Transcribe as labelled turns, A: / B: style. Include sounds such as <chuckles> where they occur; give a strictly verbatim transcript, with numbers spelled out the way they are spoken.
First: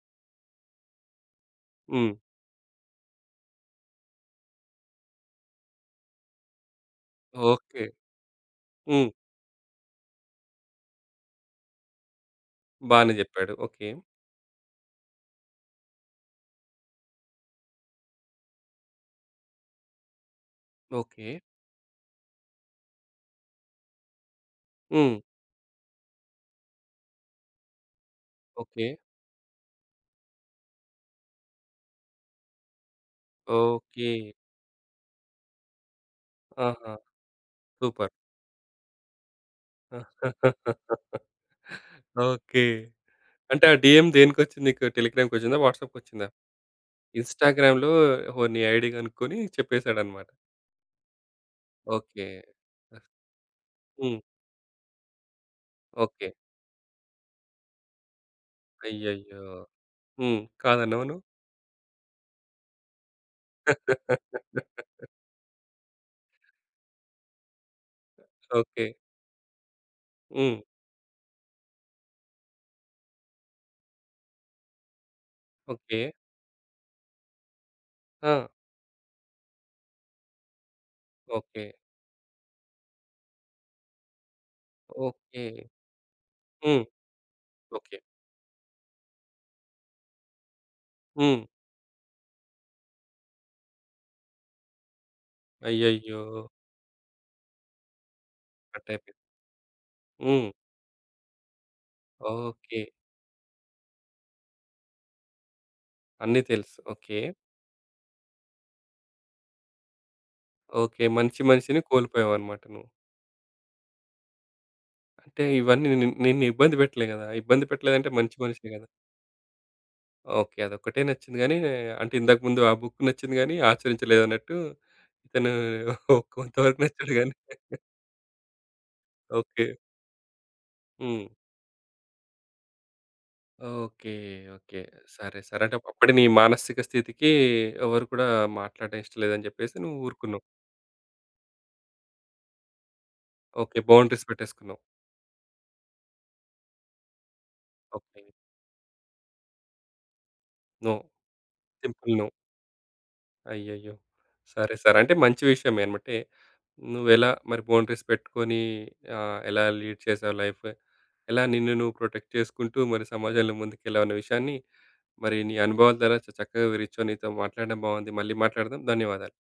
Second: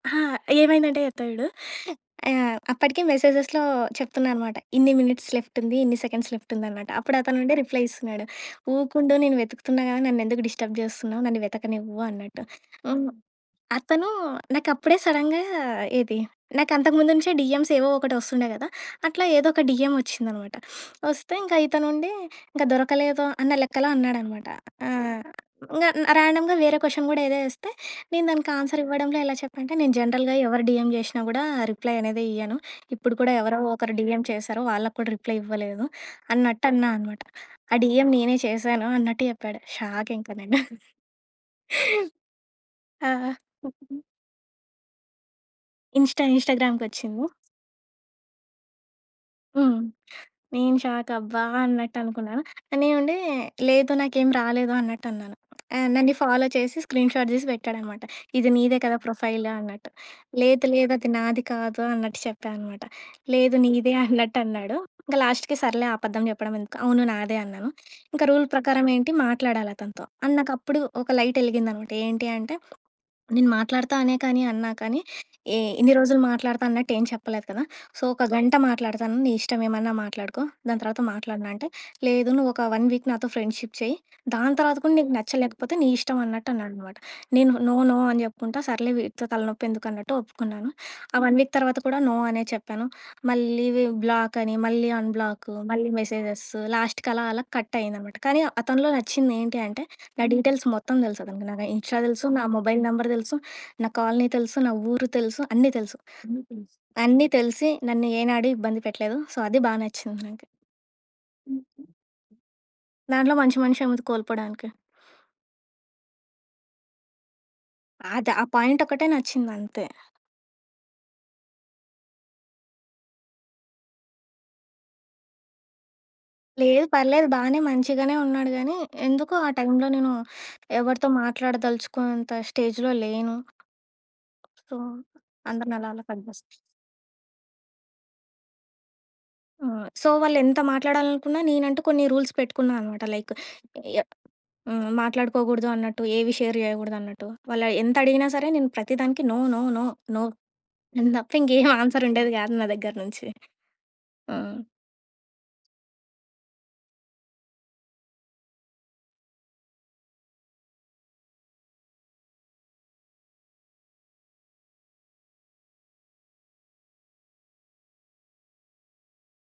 A: ఆ! ఏమైందంటే చెప్తా చూడు.
B: హ్మ్.
A: ఆహ్, అప్పటికే మెసేజెస్‌లో చెప్తున్నా అనమాట. ఇన్ని మినిట్స్ లెఫ్ట్ ఉంది. ఇన్ని సెకండ్స్ లెఫ్ట్ ఉందనమాట. అప్పుడతనుండి రిప్లై
B: ఓకే.
A: ఇస్తున్నాడు.
B: హ్మ్.
A: "ఊకుండు నేను వెతుకుతున్నా కదా! నన్ను ఎందుకు డిస్టర్బ్ చేస్తున్నావు, నన్ను వెతకనివ్వు" అన్నట్టు. హ్మ్.
B: బానే చెప్పాడు. ఓకే.
A: అతను నాకు అప్పుడే సడెన్‌గా ఏది నాకు అంతకు ముందు నుంచే డీఎమ్స్ ఏవో ఒకటి వస్తుండే కదా! అట్లా ఏదో ఒక డీఎం వచ్చిందనమాట. <sniffs> వస్తే
B: ఓకే.
A: ఇతనుండి "ఇంక దొరకలేదు" అన్న లెక్కలో అన్నాడనమాట. ఆ!
B: హ్మ్.
A: ఇంకా ర్యాండమ్‌గా వేరే క్వశ్చన్ కూడా ఏదో వేస్తే నేను దానికి ఆన్స్‌ర్
B: ఓకే.
A: ఇవ్వడంలో ఎలా చెప్పానంటే, నేను జనరల్‌గా ఎవరు డీఎం చేషినా కూడా రిప్లై అనేది ఇయ్యను. ఇప్పుడు కూడా ఎవరో ఒకరు డీఎం
B: ఓకే.
A: చేశారు. వాళ్ళకి కూడా రిప్లై ఇవ్వలేదు. అన్నట్టు అన్నా
B: ఆహా!
A: అనమాట. "ఆ
B: సూపర్.
A: డీఎం నేనే చేశాను" అన్నట్టు చెప్పాడు. షాక్ ఇంకా నేను <chuckles>
B: <laughs> ఓకే.
A: ఆ!
B: అంటే ఆ
A: <unintelligible>
B: డీఎం దేనికొచ్చింది నీకు. టెలిగ్రామ్‌కొచ్చిందా,
A: ఇన్‌స్టా,
B: వాట్సాప్‌కొచ్చిందా,
A: ఇన్‌స్టాగ్రామ్‌కొచ్చింది.
B: ఇన్‌స్టాగ్రామ్‌లో ఓహో! నీ ఐడీ కనుక్కొని
A: హ్మ్.
B: చెప్పేసాడన్నమాట.
A: నేను షాక్ అబ్బా! అన్నట్టు
B: ఓకే.
A: అనుకున్నాను.
B: ఆహ్,
A: నేనుండి లేదు
B: హ్మ్.
A: నాకేం రాలేదు అన్నట్టు అన్నాను. ఆహ్, నన్నీ
B: ఓకే.
A: ఫాలో చేసి స్క్రీన్‌షాట్ తీసి పెట్టాడనమాట. ఇది నీదే కదా!
B: అయ్యయ్యో!
A: ప్రొఫైలు అన్నట్టు.
B: హ్మ్.
A: లేదు, లేదు
B: కాదన్నావా
A: అది
B: నువ్వు?
A: నాది కాదు అన్నట్టు చెప్పా అనమాట. "లేదు నీదే" అన్నట్టు అన్నాడు.
B: <laughs>
A: ఇంకా లాస్ట్‌కి సర్లే అబద్ధం చెప్పడం ఎందుకు, అవును నాదే అన్నాను. ఇంకా రూల్ ప్రకారం
B: ఓకే.
A: ఏంటి మాట్లాడాలి అతనితో. అండ్
B: హ్మ్.
A: నాకప్పుడు ఒక లైట్ ఎలిగిందన్నమాట. ఏంటి అంటే, నేను మాట్లాడుతా అనే కానీ అన్నా కానీ ఏ ఇన్ని
B: ఓకే.
A: రోజులు మాట్లాడతా అన్నట్టు ఏమి చెప్పలేదు కదా! సో, ఒక
B: ఆ!
A: గంట మాట్లాడతాను నీ ఇష్టం ఏమన్నా మాట్లాడుకో దాని తర్వాత మాట్లాడను అంటే,
B: ఓకే.
A: "లేదు నువ్వు ఒక వన్ వీక్ నాతో ఫ్రెండ్‌షిప్ చెయ్యి దాని తరువాత కూడా నీకు
B: ఓకే.
A: నచ్చలేకపోతే నీ ఇష్టం" అన్నట్టు
B: హ్మ్.
A: అన్నాడన్నమాట. నేను నో.
B: ఓకే.
A: నో. అని చెప్పుకుంటా సర్లే వీడితో తలనొప్పి ఎందుకు అన్నట్టు ఒప్పుకున్నాను. ఆ వన్
B: హ్మ్.
A: వీక్ తర్వాత కూడా నో అనే చెప్పాను. మళ్ళీ వి బ్లాక్ అని, మళ్ళీ అన్‌బ్లాకు, మళ్ళీ
B: అయ్యయ్యో!
A: మెసేజెస్సు లాస్ట్‌కలా, అలా కట్ అయిందనమాట. కానీ
B: కట్
A: అతనిలో
B: అయిపోయింది.
A: నచ్చింది ఏంటి అంటే, నా
B: హ్మ్.
A: డీటెయిల్స్ మొత్తం తెలుసు అతనికి. నాకు ఇన్‌స్టా తెలుసు, నా
B: ఓకే.
A: మొబైల్ నంబర్ తెలుసు, నా కాలనీ తెలుసు, నా ఊరు తెలుసు, అన్నీ తెలుసు. అన్నీ
B: అన్ని
A: తెలుసు.
B: తెలుసు. ఓకే.
A: అన్నీ తెలిసి, నన్ను ఏనాడూ ఇబ్బంది పెట్టలేదు. సో, అది బాగా నచ్చింది నాకు.
B: ఓకే. మంచి మనిషిని
A: హుహు.
B: కోల్పోయావన్నమాట నువ్వు.
A: దాంట్లో మంచి మనిషి ఏముంది కోల్పోడానికి.
B: అంటే ఇవన్నీ నిన్ను నిన్ను ఇబ్బంది పెట్టలే కదా! ఇబ్బంది పెట్టలేదంటే
A: అద
B: మంచి
A: ఆ
B: మనిషే
A: పాయింట్
B: కదా!
A: ఒకటే నచ్చిందంతే.
B: ఓకే. అదొక్కటే నచ్చింది కానీ, అంటే ఇందక ముందు ఆ బుక్ నచ్చింది గాని, ఆచరించలేదు అన్నట్టు, ఇతను కొంతవరకు
A: లేదు
B: నచ్చాడు
A: పర్లేదు.
B: గాని
A: బానే మంచిగానే ఉన్నాడు గానీ, ఎందుకో ఆ
B: ఓకే.
A: టైమ్‌లో నేను ఎవరితో
B: హ్మ్.
A: మాట్లాడదలుచుకొంత స్టేజ్‌లో లేను.
B: ఓకే.
A: So,
B: okay. సరే. సరే. అంటే
A: అందరిని అలా అలా
B: ఒకప్పుడు నీ
A: కట్ చేస్తా
B: మానసిక స్థితికి ఎవరు కూడా మాట్లాడడం ఇష్టం లేదు అని
A: ఆ!
B: చెప్పేసి నువ్వు
A: సో, వాళ్ళు
B: ఊరుకున్నావు.
A: ఎంత మాట్లాడాలనుకున్నా నేనంటూ కొన్ని రూల్స్ పెట్టుకున్నా అన్నమాట. Like
B: okay.
A: ఏ
B: బౌండరీస్ పెట్టేసుకున్నావు.
A: హ్మ్. మాట్లాడుకోకూడదు అన్నట్టు, ఏవి షేర్ చేయకూడదు అన్నట్టు. వాళ్ళు ఎంత అడిగినా
B: ఓకే.
A: సరే నేను ప్రతి దానికి no. No. No. No.
B: No.
A: Nothing <chuckles> ఏ ఆన్సర్
B: సింపుల్ నో.
A: ఉండేది కాదు నా దగ్గర నుంచి.
B: అయ్యయ్యో!
A: హ్మ్.
B: సరే. సరే. అంటే మంచి విషయమేమటే, నువ్వు ఎలా మరి బౌండరీస్ పెట్టుకొని ఆహ్, ఎలా లీడ్ చేసావు లైఫ్. ఎలా నిన్ను నువ్వు ప్రొటెక్ట్ చేసుకుంటూ, మరి సమాజంలో ముందుకెళ్ళావనే విషయాన్ని, మరి నీ అనుభవాల ద్వారా చ చక్కగా వివరించావు. నీతో మాట్లాడడం బాగుంది. మళ్ళీ మాట్లాడదాం. ధన్యవాదాలు.